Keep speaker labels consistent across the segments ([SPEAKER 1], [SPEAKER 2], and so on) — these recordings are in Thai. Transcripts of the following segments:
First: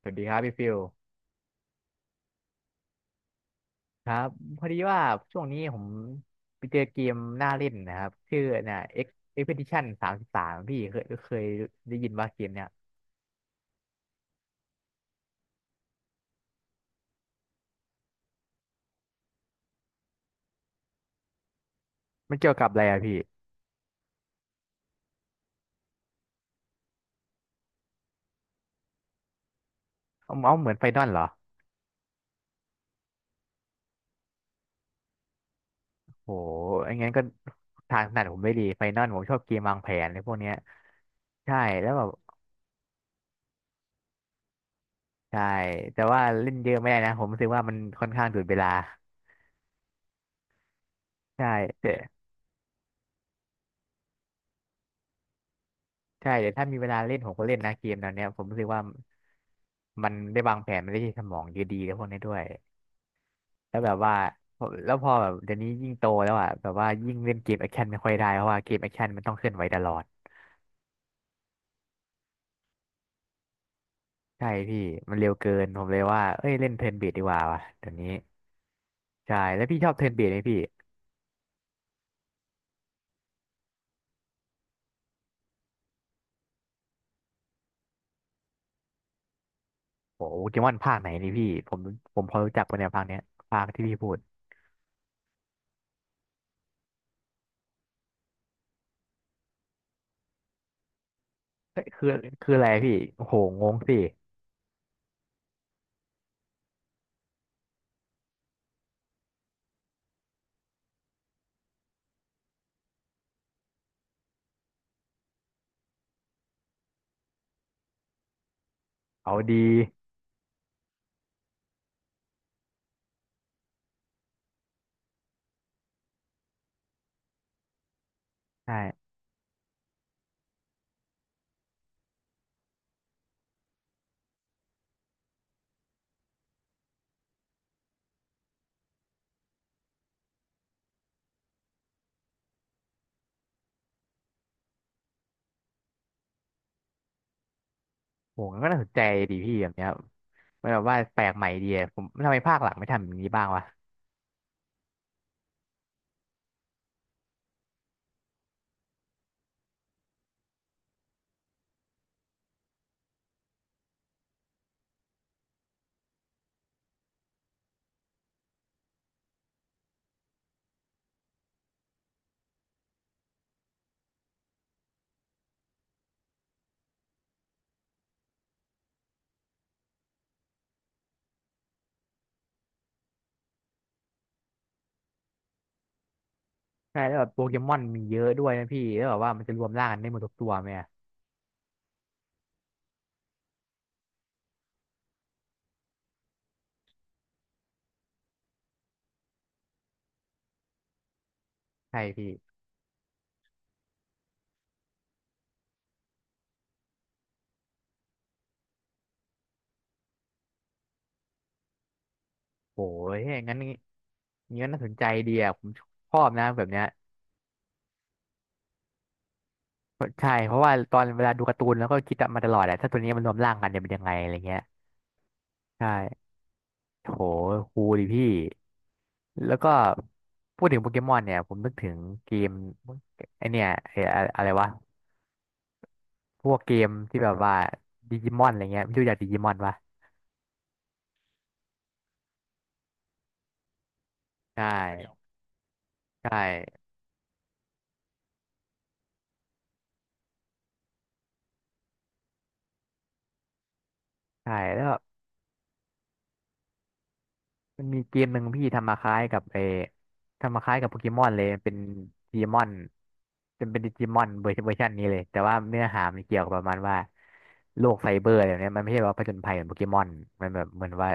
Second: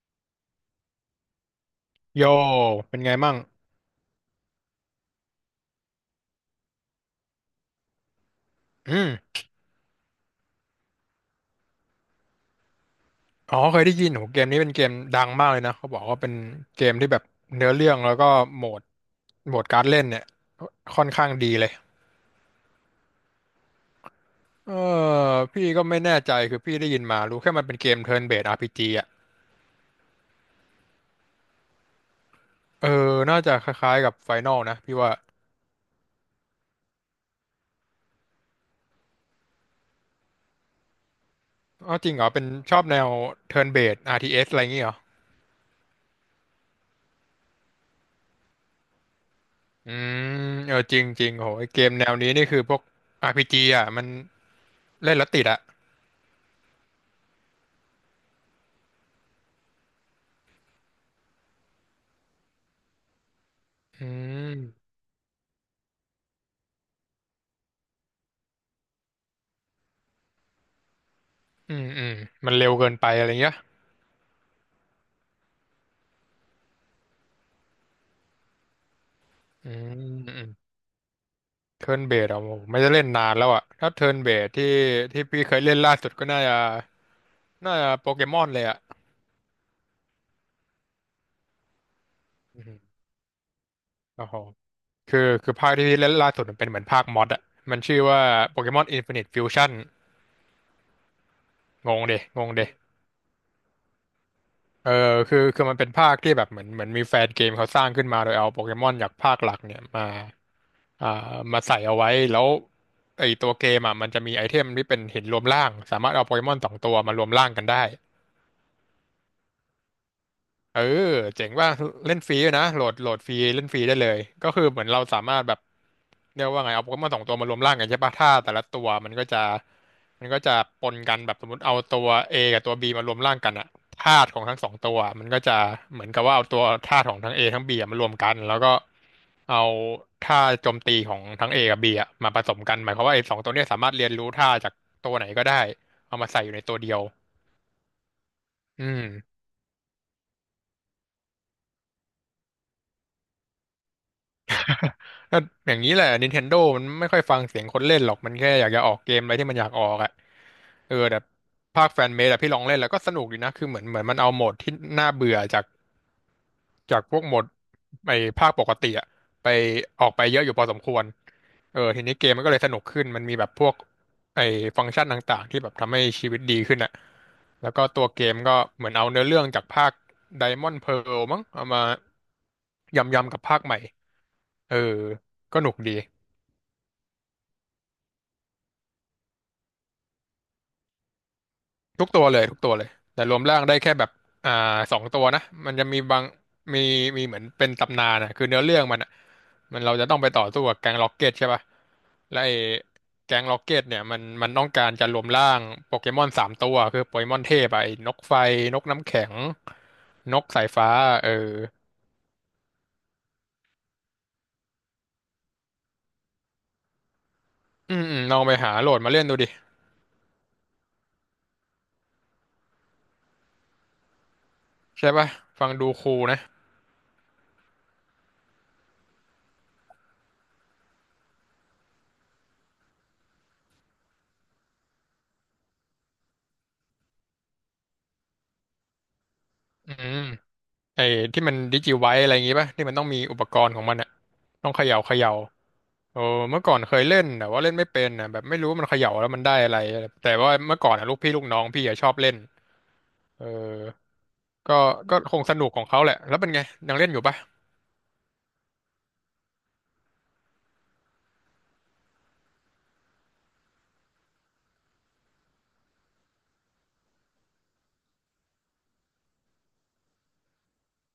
[SPEAKER 1] สวัสดีครับพี่ฟิล
[SPEAKER 2] โยเป็นไงมั่ง
[SPEAKER 1] ครับพอดีว่าช่วงนี้ผมไปเจอเกมน่าเล่นนะครับชื่อเนี่ย
[SPEAKER 2] อื
[SPEAKER 1] X
[SPEAKER 2] ม
[SPEAKER 1] Expedition 33พี่เคยได้ยินว่าเกมเนี่ย
[SPEAKER 2] อ๋อเคยได้ยินโหเกมนี้เป็นเกมดังมากเลยนะเขาบอกว่าเป็นเกมที่แบบเนื้อเรื่องแล้วก็โหมดโหมดการเล่นเนี่ยค่อนข้างดีเลย
[SPEAKER 1] มันเกี่ยวกับอะไรอะพี่
[SPEAKER 2] เออพี่ก็ไม่แน่ใจคือพี่ได้ยินมารู้แค่มันเป็นเกม Turn Based RPG อ่ะ
[SPEAKER 1] เอาเอาเหมือนไฟนอลเหรอ
[SPEAKER 2] เออน่าจะคล้ายๆกับ Final นะพี่ว่า
[SPEAKER 1] โหอย่างงั้นก็ทางถนัดผมไม่ดีไฟนอลผมชอบเกมวางแผนในพวกเนี้ยใช่แล้
[SPEAKER 2] อ๋
[SPEAKER 1] ว
[SPEAKER 2] อ
[SPEAKER 1] แบ
[SPEAKER 2] จ
[SPEAKER 1] บ
[SPEAKER 2] ริงเหรอเป็นชอบแนว Turn Based RTS อสอะไรอย่างงี้เหรอ
[SPEAKER 1] ใช่แต่ว่าเล่นเยอะไม่ได้นะผมรู้สึกว่ามันค่อนข้างดูดเวลา
[SPEAKER 2] อืเออจริงจริง
[SPEAKER 1] ใช่
[SPEAKER 2] โหไอ้เก
[SPEAKER 1] แต่
[SPEAKER 2] มแนวนี้นี่คือพวกอาร์พีจีอ่ะมันเล่นแล้วติดอ่ะ
[SPEAKER 1] ใช่แต่ถ้ามีเวลาเล่นผมก็เล่นนะเกมแนวเนี้ยผมรู้สึกว่ามันได้วางแผนมันได้ใช้สมองเยอะดีแล้วพวกนี้ด้วย แล้วแบบ
[SPEAKER 2] อื
[SPEAKER 1] ว่าพอ
[SPEAKER 2] ม
[SPEAKER 1] แล้วพอแบบเดี๋ยวนี้ยิ่งโตแล้วอ่ะแบบว่ายิ่งเล่นเกมแอคชั่นไม่ค่อยได้เพราะว่าเกมแอคชั่นมันต้องเคลื่อนไหวตลอด
[SPEAKER 2] อืมอืมมันเร็วเกินไปอะไรเงี้ย
[SPEAKER 1] ใช่พี่มันเร็วเกินผมเลยว่าเอ้ยเล่นเทิร์นเบสดีกว่าว่ะเดี๋ยวนี้ใช่แล้ว
[SPEAKER 2] อื
[SPEAKER 1] พี่ชอบเทิร์น
[SPEAKER 2] ม
[SPEAKER 1] เบสไหม
[SPEAKER 2] อืม
[SPEAKER 1] พี่
[SPEAKER 2] เทิร์นเบสอ่ะผมไม่ได้เล่นนานแล้วอ่ะถ้าเทิร์นเบสที่พี่เคยเล่นล่าสุดก็น่าจะโปเกมอนเลยอ่ะ
[SPEAKER 1] โอ้โหเกมอนภาคไหนนี่พี่ผมผมพอรู้จั
[SPEAKER 2] อื
[SPEAKER 1] กปะเนี่ย
[SPEAKER 2] ม
[SPEAKER 1] ภาคเนี้ยภาคที่พี่พูด
[SPEAKER 2] โอ้โหคือภาคที่พี่เล่นล่าสุดมันเป็นเหมือนภาคมอดอ่ะมันชื่อว่าโปเกมอนอินฟินิตฟิวชั่น
[SPEAKER 1] เอ้ย
[SPEAKER 2] งง
[SPEAKER 1] คือ
[SPEAKER 2] เดะงง
[SPEAKER 1] คืออะไร
[SPEAKER 2] เดะ
[SPEAKER 1] พี่โอ้โหงงสิ
[SPEAKER 2] เออคือมันเป็นภาคที่แบบเหมือนมีแฟนเกมเขาสร้างขึ้นมาโดยเอาโปเกมอนจากภาคหลักเนี่ยมา อ่ามาใส่เอาไว้แล้วไอตัวเกมอ่ะมันจะมีไอเทมที่เป็นหินรวมร่างสามารถเอาโปเกมอนสองตัวมารวมร่างกันได้
[SPEAKER 1] เอาดี
[SPEAKER 2] เออเจ๋งว่าเล่นฟรีด้วยนะโหลดฟรีเล่นฟรีได้เลยก็คือเหมือนเราสามารถแบบเรียกว่าไงเอาโปเกมอนสองตัวมารวมร่างกันใช่ปะถ้าแต่ละตัว
[SPEAKER 1] ใช่
[SPEAKER 2] มันก็จะปนกันแบบสมมติเอาตัว A กับตัว B มารวมร่างกันอะธาตุของทั้งสองตัวมันก็จะเหมือนกับว่าเอาตัวธาตุของทั้ง A ทั้ง B อะมารวมกันแล้วก็เอาท่าโจมตีของทั้ง A กับ B อะมาผสมกันหมายความว่าไอ้สองตัวเนี้ยสามารถเรียนรู้ท่าจากตัวไหนก็ได้เอามาใส่อยู่ในตัวเดียว
[SPEAKER 1] โอ้โหมันก็น่า
[SPEAKER 2] อื
[SPEAKER 1] สนใจ
[SPEAKER 2] ม
[SPEAKER 1] ดีพี่แบบเนี้ยมันแบบว่าแปลกใหม่ดีอะผมทำไมภาคหลังไม่ทำอย่างนี้บ้างวะ
[SPEAKER 2] ก็อย่างนี้แหละ Nintendo มันไม่ค่อยฟังเสียงคนเล่นหรอก มันแค่อยากจะออกเกมอะไรที่มันอยากออกอ่ะเออแต่ภาคแฟนเมดอะพี่ลองเล่นแล้วก็สนุกดีนะ คือเหมือนมันเอาโหมดที่น่าเบื่อจากพวกโหมดไอ้ภาคปกติอะไปออกไปเยอะอยู่พอสมควรเออทีนี้เกมมันก็เลยสนุกขึ้น มันมีแบบพวกไอ้ฟังก์ชันต่างๆที่แบบทำให้ชีวิตดีขึ้นอะแล้วก็ตัวเกมก็เหมือนเอาเนื้อเรื่องจากภาค Diamond Pearl มั้งเอามายำๆกับภาคใหม่เออก็หนุกดี
[SPEAKER 1] ใช่แล้วแบบโปเกมอนมีเยอะด้วยนะพี่แล้วแบบว่ามันจะรวมร่างกันได้หมดทุกตัวไหมอะ
[SPEAKER 2] ทุกตัวเลยแต่รวมร่างได้แค่แบบอ่าสองตัวนะมันจะมีบางมีมีเหมือนเป็นตำนานอ่ะคือเนื้อเรื่องมันอ่ะมันเราจะต้องไปต่อสู้กับแก๊งล็อกเก็ตใช่ป่ะ
[SPEAKER 1] ใช่พี่
[SPEAKER 2] และไอ้แก๊งล็อกเก็ตเนี่ยมันต้องการจะรวมร่างโปเกมอนสามตัวคือโปเกมอนเทพอะไอ้นกไฟนกน้ำแข็งนกสายฟ้าเออ
[SPEAKER 1] โอ้ยงั้นงี้งั้นน่าสนใจดีอะผมชอบนะแบบเนี้ย
[SPEAKER 2] อืมอืมลองไปหาโหลดมาเล่นดูดิ
[SPEAKER 1] ใช่เพราะว่าตอนเวลาดูการ์ตูนแล้วก็คิดมาตลอดแหละถ้าตัวนี้มันรวมร่างกันจะเป็นยังไงอะไรเงี้ย
[SPEAKER 2] ใช่ป่ะฟังดูคูล
[SPEAKER 1] ใช่
[SPEAKER 2] นะ
[SPEAKER 1] โหคูลดิพี่แล้วก็พูดถึงโปเกมอนเนี่ยผมนึกถึงเกมไอเนี่ยไอ้อะอะไรวะพวกเกมที่แบบว่าดิจิมอนอะไรเงี้ยไม่รู้จักดิจิมอนปะ
[SPEAKER 2] อืมไอ้ที่มันดิจิไวอะไรอย่างงี้ป่ะที่มันต้องมีอุปกรณ์ของมันอ่ะ
[SPEAKER 1] ใช่
[SPEAKER 2] ต้องเขย่าเข
[SPEAKER 1] ว
[SPEAKER 2] ย่า โอ้
[SPEAKER 1] ใช่
[SPEAKER 2] เมื่อก่อนเคยเล่นแต่ว่าเล่นไม่เป็นนะแบบไม่รู้มันเขย่าแล้วมันได้อะไรแต่ว่าเมื่อก่อนอะลูกพี่ลูกน้องพี่อะชอบเล่นเออ
[SPEAKER 1] ใช่
[SPEAKER 2] ก็
[SPEAKER 1] แล้ว
[SPEAKER 2] ก็คงสนุกของเขาแหละแล้วเป็นไงยังเล่นอยู่ปะ
[SPEAKER 1] มันมีเกมหนึ่งพี่ทำมาคล้ายกับทำมาคล้ายกับโปเกมอนเลยเป็นดีมอนจนเป็นดิจิมอนเวอร์ชันนี้เลยแต่ว่าเนื้อหามันเกี่ยวกับประมาณว่าโลกไซเบอร์อะไรแบบเนี้ยมันไม่ใช่ว่าผจญภัยเหมือนโปเกมอนมันแบบเหมือนว่า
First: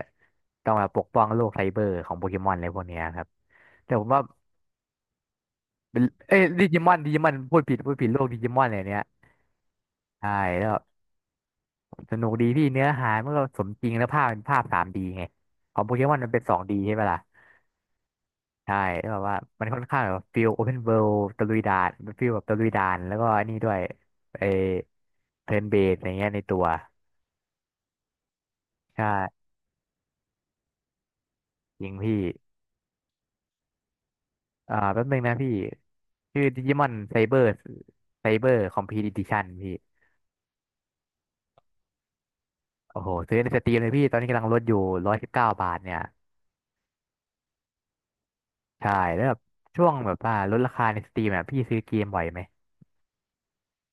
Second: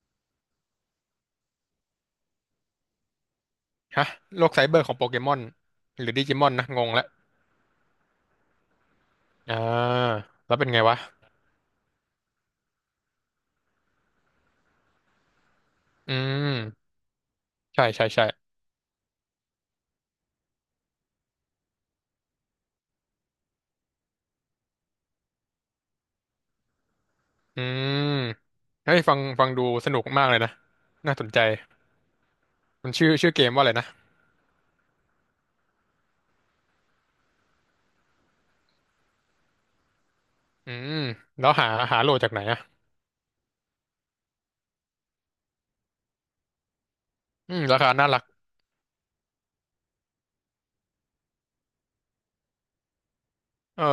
[SPEAKER 1] ต้องมาปกป้องโลกไซเบอร์ของโปเกมอนอะไรพวกเนี้ยครับแต่ผ
[SPEAKER 2] ฮะ
[SPEAKER 1] มว่า
[SPEAKER 2] โลกไซเบอร์ของโปเกมอน
[SPEAKER 1] เป็
[SPEAKER 2] ห
[SPEAKER 1] น
[SPEAKER 2] รือดิจิ
[SPEAKER 1] เอ้
[SPEAKER 2] ม
[SPEAKER 1] ย
[SPEAKER 2] อน
[SPEAKER 1] ดิ
[SPEAKER 2] นะง
[SPEAKER 1] จิม
[SPEAKER 2] ง
[SPEAKER 1] อน
[SPEAKER 2] ละ
[SPEAKER 1] ดิจิมอนพูดผิดพูดผิดโลกดิจิมอนอะไรเนี้ย
[SPEAKER 2] อ่า
[SPEAKER 1] ใช่
[SPEAKER 2] แล้วเป็
[SPEAKER 1] แล้
[SPEAKER 2] น
[SPEAKER 1] ว
[SPEAKER 2] ไงวะ
[SPEAKER 1] สนุกดีพี่เนื้อหามันก็สมจริงแล้วภาพเป็นภาพ 3D ไงของโปเกม
[SPEAKER 2] อื
[SPEAKER 1] อนมันเป็น 2D
[SPEAKER 2] ม
[SPEAKER 1] ใช่ไหมล่ะ
[SPEAKER 2] ใช่ใช่ใช่
[SPEAKER 1] ใช่แล้วแบบว่ามันค่อนข้างแบบฟิลโอเพนเวิลด์ตะลุยด่านฟิลแบบตะลุยด่านแล้วก็อันนี้ด้วยไอเทิร์นเบสอะไรเงี้ยในตัว
[SPEAKER 2] อืมเฮ้
[SPEAKER 1] ใ
[SPEAKER 2] ยฟังฟั
[SPEAKER 1] ช่
[SPEAKER 2] งดูสนุกมากเลยนะน่าสนใจ
[SPEAKER 1] จริงพี่
[SPEAKER 2] มันชื่อเกมว่าอะไรนะ
[SPEAKER 1] แป๊บนึงนะพี่ชื่อดิจิมอนไซเบอร์ไซเบอร์คอมพีดิชั่นพี่
[SPEAKER 2] อืมแล้วหาโหลดจากไหนอะ
[SPEAKER 1] โอ้โหซื้อในสตรีมเลยพี่ตอนนี้กำลังลดอยู่119บาทเนี่ย
[SPEAKER 2] อืมราคาน่ารัก
[SPEAKER 1] ใช่แล้วแบบช่วงแบบว่าลดราคาในสตรีมอ่ะพี่ซื้อเกมบ่อยไหม
[SPEAKER 2] เออ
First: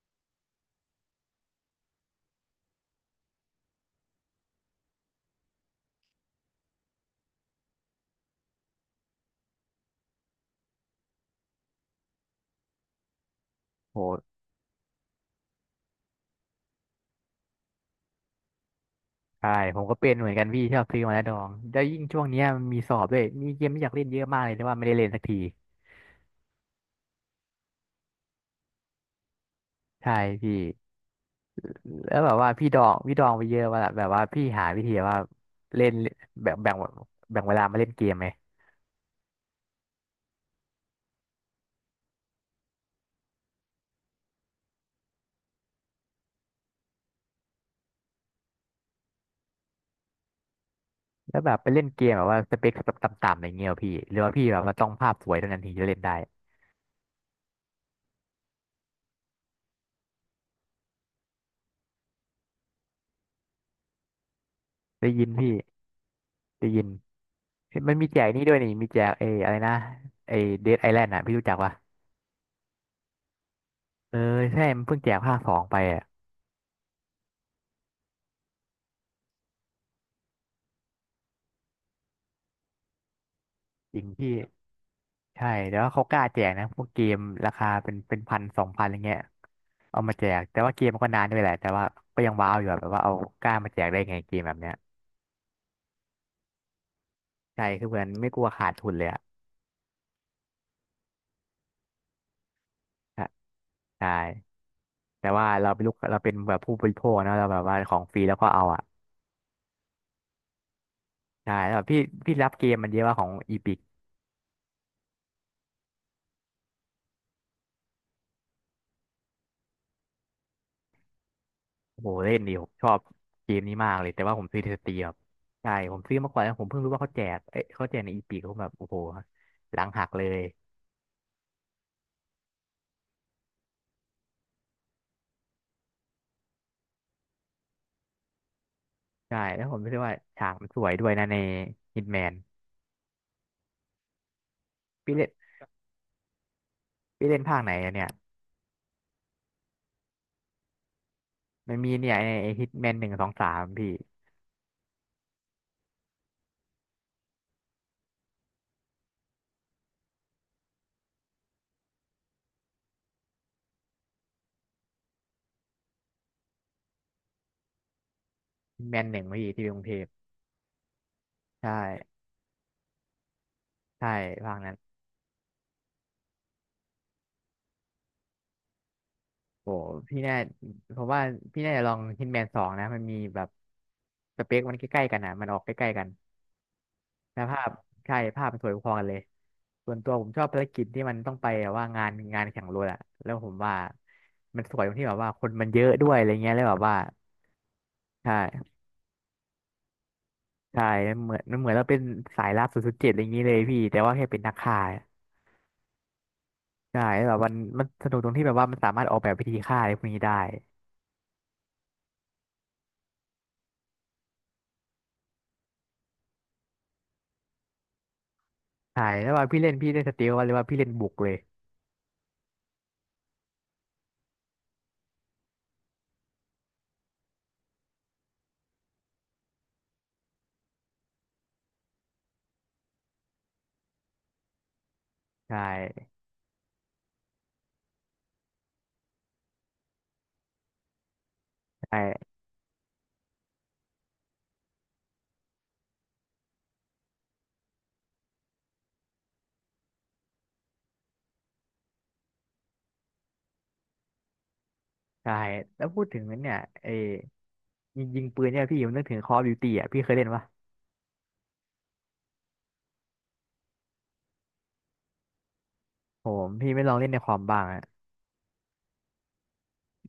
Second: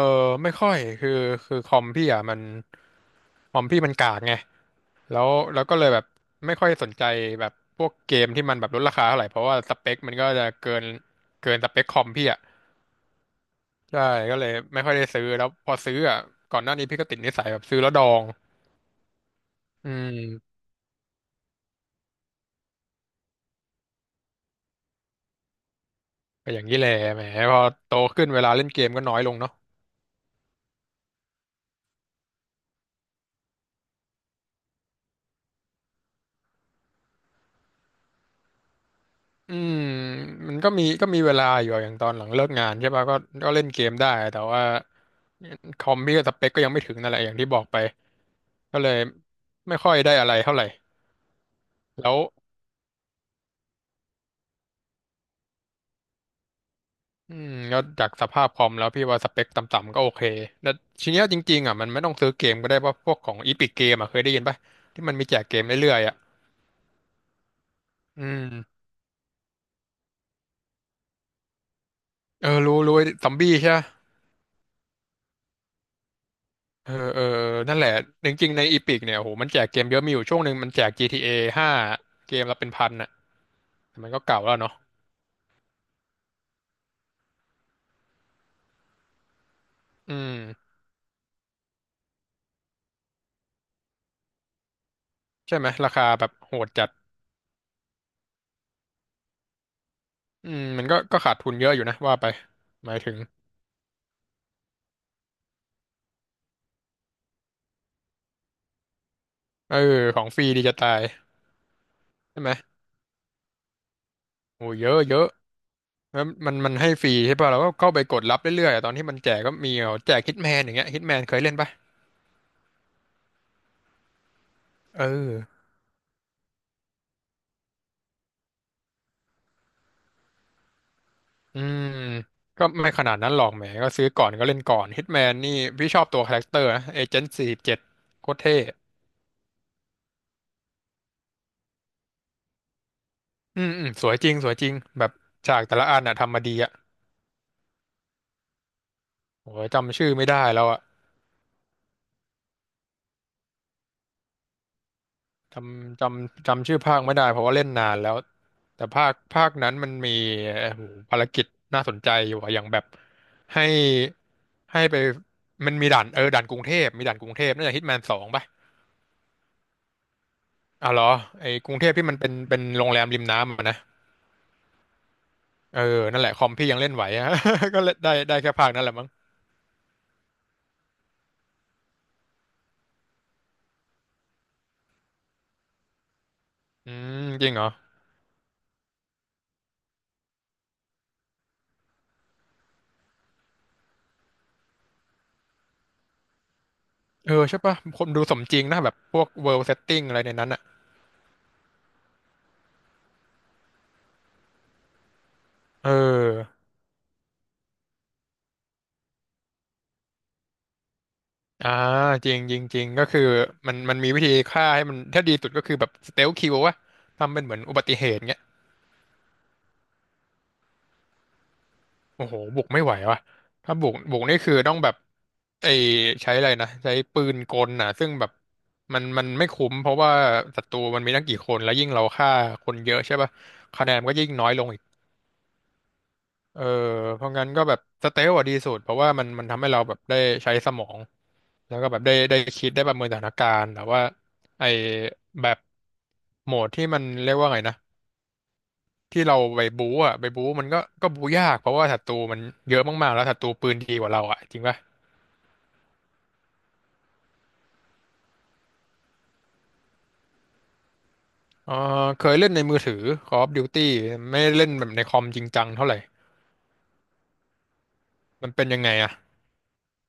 [SPEAKER 2] ไม่ค่อยคือคอมพี่อ่ะมัน คอมพี่มันกากไงแล้วแล้วก็เลยแบบไม่ค่อยสนใจแบบพวกเกมที่มันแบบลดราคาเท่าไหร่เพราะว่าสเปคมันก็จะเกินสเปคคอมพี่อ่ะใช่
[SPEAKER 1] โห
[SPEAKER 2] ก็เลยไม่ค่อยได้ซื้อ แล้วพอซื้ออ่ะก่อนหน้านี้พี่ก็ติดนิสัยแบบซื้อแล้วดอง
[SPEAKER 1] ใช่ผม
[SPEAKER 2] อื
[SPEAKER 1] ก็เป็นเหมือนกัน
[SPEAKER 2] ม
[SPEAKER 1] พี่ชอบซื้อมาแล้วดองแล้วยิ่งช่วงเนี้ยมันมีสอบด้วยมีเกมที่อยากเล่นเยอะมากเลยแต่ว่าไม่ได้เล่นสักที
[SPEAKER 2] ก็อย่างนี้แหละแหมพอโตขึ้นเวลาเล่นเกมก็น้อยลงเนาะ
[SPEAKER 1] ใช่พี่แล้วแบบว่าพี่ดองพี่ดองไปเยอะว่าล่ะแบบว่าพี่หาวิธีว่าเล่นแบบแบ่งเวลามาเล่นเกมไหม
[SPEAKER 2] อืมมันก็มีก็มีเวลาอยู่อะอย่างตอนหลังเลิกงานใช่ป่ะก็ก็เล่นเกมได้แต่ว่าคอมพี่ก็สเปคก็ยังไม่ถึงนั่นแหละอย่างที่บอกไปก็เลยไม่ค่อยได้อะไรเท่าไหร่
[SPEAKER 1] แล้วแบบไปเล่นเก
[SPEAKER 2] แล้
[SPEAKER 1] ม
[SPEAKER 2] ว
[SPEAKER 1] แบบว่าสเปคต่ำๆอะไรเงี้ยเหรอพี่หรือว่าพี่แบบว่าต้องภาพสวยเท่านั้นถึงจะเล่นได้
[SPEAKER 2] อืมแล้วจากสภาพคอมแล้วพี่ว่าสเปคต่ำๆก็โอเคแล้วทีเนี้ยจริงๆอ่ะมันไม่ต้องซื้อเกมก็ได้ว่าพวกของอีพิกเกมอ่ะเคยได้ยินป่ะที่
[SPEAKER 1] ได้
[SPEAKER 2] มันมี
[SPEAKER 1] ยิน
[SPEAKER 2] แจก
[SPEAKER 1] พี่
[SPEAKER 2] เกมเรื่อยๆอ่ะ
[SPEAKER 1] ได้ยินมันมีแจ
[SPEAKER 2] อื
[SPEAKER 1] กนี่ด้
[SPEAKER 2] ม
[SPEAKER 1] วยนี่มีแจกเอออะไรนะไอเดดไอแลนด์อ่ะพี่รู้จักปะ
[SPEAKER 2] เออรู้รู้ไอ้ซอมบี้ใช่ปะ
[SPEAKER 1] เออใช่มันเพิ่งแจกภาคสองไปอ่ะ
[SPEAKER 2] เออเออเออนั่นแหละจริงๆในอีพิกเนี่ยโอ้โหมันแจกเกมเยอะมีอยู่ช่วงหนึ่งมันแจก GTA 5เกมละเป็นพันอ่ะ
[SPEAKER 1] จ
[SPEAKER 2] แต่
[SPEAKER 1] ริง
[SPEAKER 2] มันก็
[SPEAKER 1] พี่
[SPEAKER 2] เก่าแล้วเนาะ
[SPEAKER 1] ใช่แต่ว่าเขากล้าแจกนะพวกเกมราคาเป็นพัน2,000อะไรเงี้ยเอา
[SPEAKER 2] อื
[SPEAKER 1] มาแจกแต่
[SPEAKER 2] ม
[SPEAKER 1] ว่าเกมมันก็นานด้วยแหละแต่ว่าก็ยังว้าวอยู่อะแบบว่าเอากล้ามาแจกได้ไงเกมแบบเนี้ย
[SPEAKER 2] ใช่ไหมราคาแบบโหดจัด
[SPEAKER 1] ใช่คือเหมือนไม่กลัวขาดทุนเลยอะ
[SPEAKER 2] อืมมันก็ขาดทุนเยอะอยู่นะว่าไปหมายถึง
[SPEAKER 1] ใช่ใช่แต่ว่าเราเป็นลูกเราเป็นแบบผู้บริโภคนะเราแบบว่าของฟรีแล้วก็เอาอะ
[SPEAKER 2] เออของฟรีดีจะตาย
[SPEAKER 1] ใช่แล้วแบบพี่พี่
[SPEAKER 2] ใช่ไห
[SPEAKER 1] รั
[SPEAKER 2] ม
[SPEAKER 1] บเกมมันเยอะว่าของอีพิก
[SPEAKER 2] โอ้เยอะเยอะ แล้วมันให้ฟรีใช่ป่ะเราก็เข้าไปกดรับเรื่อยๆอะตอนที่มันแจกก็มีเอาแจกฮิตแมนอย่างเงี้ยฮิตแมนเคยเล่นป่ะ
[SPEAKER 1] โอ้โหเล่นดีผมชอบเกมนี้มากเลยแต่ว่าผมซื้อในสตรีม
[SPEAKER 2] เอ
[SPEAKER 1] ครับ
[SPEAKER 2] อ
[SPEAKER 1] ใช่ผมซื้อมาก่อนแล้วผมเพิ่งรู้ว่าเขาแจกเอ้ยเขาแจกในอีพิกผมแบบโอ้โหหลังหักเลย
[SPEAKER 2] อืมก็ไม่ขนาดนั้นหรอกแหมก็ซื้อก่อนก็เล่นก่อนฮิตแมนนี่พี่ชอบตัวคาแรคเตอร์นะเอเจนต์47โคตรเท่
[SPEAKER 1] ใช่แล้วผมรู้สึกว่าฉากมันสวยด้วยนะในฮิตแมน
[SPEAKER 2] อืมอืมสวยจริงสวยจริงแบบ
[SPEAKER 1] พี่เล่น
[SPEAKER 2] ฉากแต่ละอันน่ะทำมาดีอ่ะ
[SPEAKER 1] พี่เล่นภาคไหนอะเนี่ย
[SPEAKER 2] โอ้ยจำชื่อไม่ได้แล้วอ่ะ
[SPEAKER 1] มันมีเนี่ยไอ้ฮิตแมนหนึ่งสองสามพี่
[SPEAKER 2] จำชื่อภาคไม่ได้เพราะว่าเล่นนานแล้วแต่ภาคนั้นมันมีเอ่อภารกิจน่าสนใจอยู่อะอย่างแบบให้ให้ไปมันมีด่านเออด่านกรุงเทพมีด่านกรุงเทพน่าจะฮิตแมน2ป่ะ
[SPEAKER 1] ฮิตแมนหนึ่งพี่ที่กรุงเทพ
[SPEAKER 2] อ๋อเหรอไอ้ก
[SPEAKER 1] ใช่
[SPEAKER 2] รุงเทพที่มันเป็นโรงแรมริมน้ำอะนะ
[SPEAKER 1] ใช่ภาคนั้น
[SPEAKER 2] เออนั่นแหละคอมพี่ยังเล่นไหวอะ ก็เล่นได้ได้แค่ภาคนั้นแหละมั้ง
[SPEAKER 1] โอ้พี่น่าผมว่าพี่น่าจะลองฮิตแมนสองนะมันมีแบบสเปคมันใกล้ๆกันอ่ะมันออกใกล้ๆกัน
[SPEAKER 2] อืม
[SPEAKER 1] แล้ว
[SPEAKER 2] จริงเหร
[SPEAKER 1] ภา
[SPEAKER 2] อ
[SPEAKER 1] พใช่ภาพมันสวยพอกันเลยส่วนตัวผมชอบภารกิจที่มันต้องไปแบบว่างานแข่งรถอะแล้วผมว่ามันสวยตรงที่แบบว่าคนมันเยอะด้วยอะไรเงี้ยแล้วแบบว่า
[SPEAKER 2] เออใช่ป่ะคนดูสมจริง
[SPEAKER 1] ใช่
[SPEAKER 2] นะแบบพวกเวิลด์เซตติ้งอะไรในนั้นอะ
[SPEAKER 1] ใช่เหมือนมันเหมือนเราเป็นสายลับ007อะไรอย่างนี้เลยพี่แต่ว่าแค่เป็นนักฆ่า
[SPEAKER 2] เออ
[SPEAKER 1] ใช่แล้วแบบมันสนุกตรงที่แบบว่ามันสามารถออกแบบวิธีฆ่าอะไรพวกนี้ได้
[SPEAKER 2] อ่าจริงจริงจริงก็คือมันมีวิธีฆ่าให้มันถ้าดีสุดก็คือแบบสเตลคิลวะทำเป็นเหมือนอุบัติเหตุเงี้ย
[SPEAKER 1] ใช่แล้วว่าพี่เล่นสเตลว่าหรือว่าพี่เล่นบุกเลย
[SPEAKER 2] โอ้โหบุกไม่ไหววะถ้าบุกนี่คือต้องแบบไอใช้อะไรนะใช้ปืนกลน่ะซึ่งแบบมันไม่คุ้มเพราะว่าศัตรูมันมีตั้งกี่คนแล้วยิ่งเราฆ่าคนเยอะใช่ป่ะคะแนนมันก็ยิ่งน้อยลงอีก
[SPEAKER 1] ใช่
[SPEAKER 2] เออเพราะงั้นก็แบบสเตลอะดีสุดเพราะว่ามันทำให้เราแบบได้ใช้สมองแล้วก็แบ
[SPEAKER 1] ใช่
[SPEAKER 2] บได้คิดได้ประเมินสถานการณ์แต่ว่าไอ้แบบ โหมดที่มันเรียกว่าไงนะที่เราไปบู๊อ่ะไปบู๊มันก็บู๊ยากเพราะว่าศัตรูมันเยอะมากๆแล้วศัตรูปืนดีกว่าเราอ่ะจริงป่ะ
[SPEAKER 1] ใช่แล้วพูดถึงเนี่ยไอ้ยิงปืนเนี่ยพี่ผมนึกถึง Call of Duty อ่ะพี่เคยเล่นปะ
[SPEAKER 2] เออเคยเล่นในมือถือ Call of Duty ไม่ได้เล่นแบบในคอมจริงจังเท่าไหร่
[SPEAKER 1] ผมพี่ไม่ลองเล่นในคอมบ้างอะ
[SPEAKER 2] มันเป็นยังไงอ่ะ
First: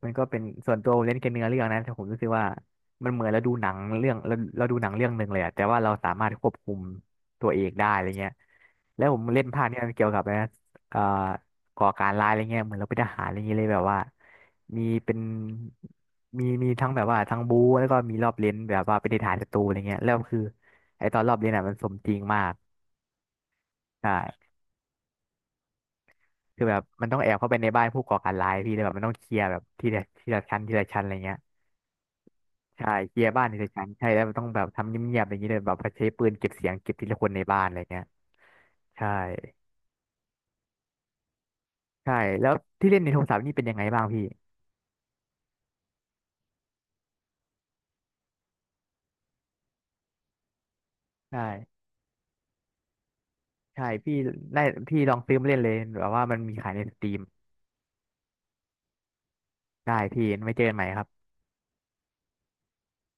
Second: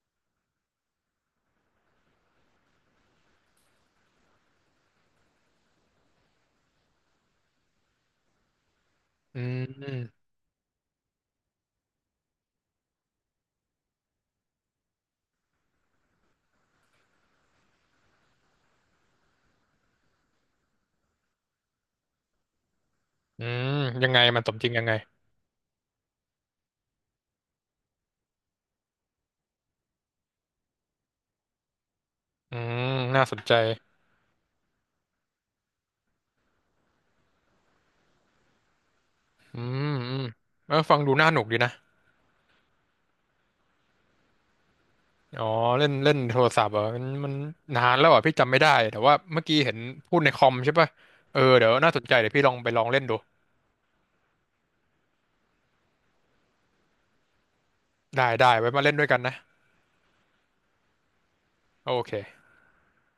[SPEAKER 1] มันก็เป็นส่วนตัวผมเล่นแค่เนื้อเรื่องนะแต่ผมรู้สึกว่ามันเหมือนเราดูหนังเรื่องเราเราดูหนังเรื่องหนึ่งเลยอะแต่ว่าเราสามารถควบคุมตัวเองได้อะไรเงี้ยแล้วผม
[SPEAKER 2] อื
[SPEAKER 1] เล่นภาคเนี้ยมันเกี่ยวกับ
[SPEAKER 2] ม
[SPEAKER 1] นะเอ่อก่อการร้ายอะไรเงี้ยเหมือนเราเป็นทหารอะไรเงี้ยเลยแบบว่ามีเป็นมีทั้งแบบว่าทั้งบู๊แล้วก็มีรอบเล่นแบบว่าเป็นทหารศัตรูอะไรเงี้ยแล้วคือไอตอนรอบเล่นอะมันสมจริงมาก
[SPEAKER 2] อืมยังไงมัน
[SPEAKER 1] ใช่
[SPEAKER 2] สมจริงยังไง
[SPEAKER 1] คือแบบมันต้องแอบเข้าไปในบ้านผู้ก่อการร้ายพี่เลยแบบมันต้องเคลียร์แบบทีละชั้นอะไรเงี้ย
[SPEAKER 2] อืม
[SPEAKER 1] ใช่เคลี
[SPEAKER 2] น่า
[SPEAKER 1] ยร์
[SPEAKER 2] สน
[SPEAKER 1] บ้าน
[SPEAKER 2] ใจ
[SPEAKER 1] ในเซสชันใช่แล้วมันต้องแบบทำเงียบๆอย่างนี้เลยแบบใช้ปืนเก็บเสียงเก็บทีละคนในบ้านอะไรเงี้ยใช่
[SPEAKER 2] อืมอืมเออฟังดูน่าหนุกดีนะ
[SPEAKER 1] ใช่แล้วที่เล่นในโทรศัพท์นี่เป็นยังไงบ้างพี่
[SPEAKER 2] อ๋อเล่นเล่นโทรศัพท์เหรอ่ะมันมันนานแล้วอ่ะพี่จำไม่ได้แต่ว่าเมื่อกี้เห็นพูดในคอมใช่ป่ะเออเดี๋ยว
[SPEAKER 1] ใช่
[SPEAKER 2] น่าสนใจเดี๋ยวพี่ลองไปลองเล่นดู
[SPEAKER 1] ใช่พี่ได้พี่ลองซื้อมาเล่นเลยแบบว่ามันมีขายในสตรีม
[SPEAKER 2] ได้ไว้มาเล่นด้วยกันนะ
[SPEAKER 1] ได้พี่ไว้เจอกันใหม่ครับ
[SPEAKER 2] โอเค